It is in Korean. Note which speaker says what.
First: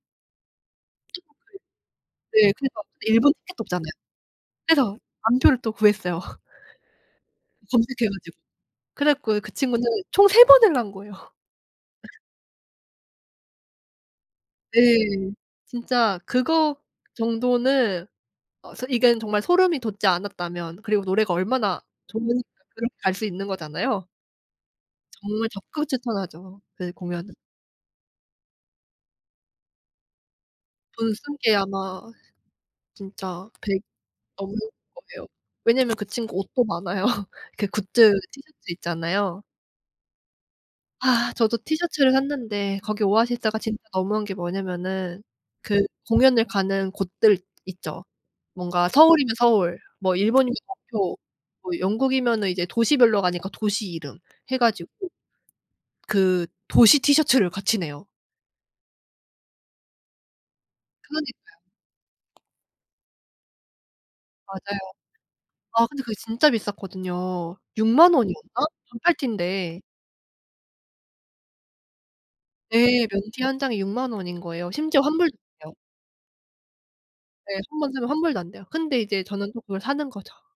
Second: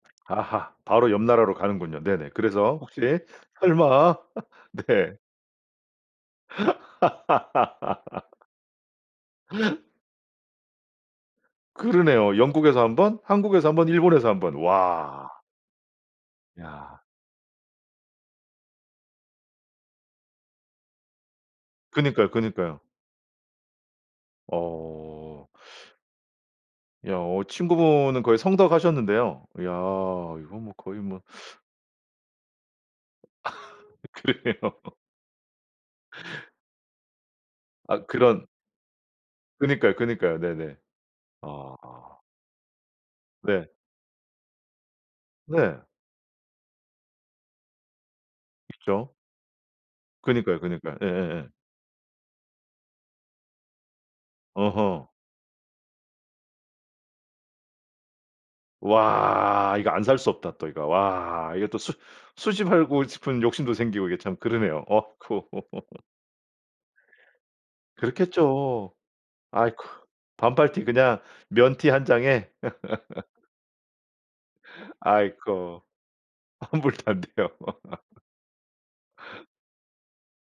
Speaker 1: 아하 바로 옆
Speaker 2: [unintelligible]
Speaker 1: 나라로 가는군요. 네네.
Speaker 2: 네. 그래서
Speaker 1: 그래서 혹시
Speaker 2: 일본 티켓도 없잖아요.
Speaker 1: 설마.
Speaker 2: 그래서
Speaker 1: 네.
Speaker 2: 암표를 또 구했어요. 검색해 가지고. 그래 갖고 그 친구는 총 3 번을 한 거예요.
Speaker 1: 그러네요. 영국에서 1 번, 한국에서 1 번, 일본에서 1 번.
Speaker 2: 예.
Speaker 1: 와.
Speaker 2: 진짜 그거
Speaker 1: 야.
Speaker 2: 정도는 어 소 이건 정말 소름이 돋지 않았다면 그리고 노래가 얼마나
Speaker 1: 그니까요,
Speaker 2: 좋으니까
Speaker 1: 그니까요.
Speaker 2: 그렇게 갈 수 있는 거잖아요.
Speaker 1: 어.
Speaker 2: 정말 적극 추천하죠 그
Speaker 1: 야
Speaker 2: 공연은.
Speaker 1: 어 친구분은 거의 성덕 하셨는데요? 야 이거 뭐 거의
Speaker 2: 돈
Speaker 1: 뭐.
Speaker 2: 쓴 게 아마 진짜 100 넘을
Speaker 1: 그러네요.
Speaker 2: 거예요. 왜냐하면 그 친구 옷도 많아요. 그
Speaker 1: 아
Speaker 2: 굿즈
Speaker 1: 그런
Speaker 2: 티셔츠 있잖아요.
Speaker 1: 그니까요, 그니까요. 네네.
Speaker 2: 아 저도
Speaker 1: 아.
Speaker 2: 티셔츠를 샀는데 거기 오아시스가
Speaker 1: 네.
Speaker 2: 진짜 너무한 게 뭐냐면은 그
Speaker 1: 네.
Speaker 2: 공연을 가는 곳들 있죠. 뭔가
Speaker 1: 있죠.
Speaker 2: 서울이면 서울, 뭐 일본이면
Speaker 1: 그니까요, 그니까요.
Speaker 2: 도쿄,
Speaker 1: 예예예.
Speaker 2: 뭐 영국이면은 이제 도시별로 가니까 도시 이름 해 가지고
Speaker 1: 어허.
Speaker 2: 그 도시 티셔츠를 같이 내요.
Speaker 1: 와 이거 안 살 수 없다. 또 이거.
Speaker 2: 그러니까요.
Speaker 1: 와 이게 또 수 수집하고 싶은 욕심도 생기고 이게 참
Speaker 2: 맞아요.
Speaker 1: 그러네요. 어쿠.
Speaker 2: 아 근데 그게 진짜 비쌌거든요. 60,000 원이었나?
Speaker 1: 그렇겠죠.
Speaker 2: 반팔
Speaker 1: 아이쿠.
Speaker 2: 티인데.
Speaker 1: 반팔티 그냥 면티 1 장에
Speaker 2: 예. 면 티 1 장이 60,000 원인 거예요. 심지어 환불도 안돼요.
Speaker 1: 아이고 환불도 안돼요.
Speaker 2: 예. 1 번 사면 환불도 안돼요. 근데 이제 저는 또 그걸 사는 거죠.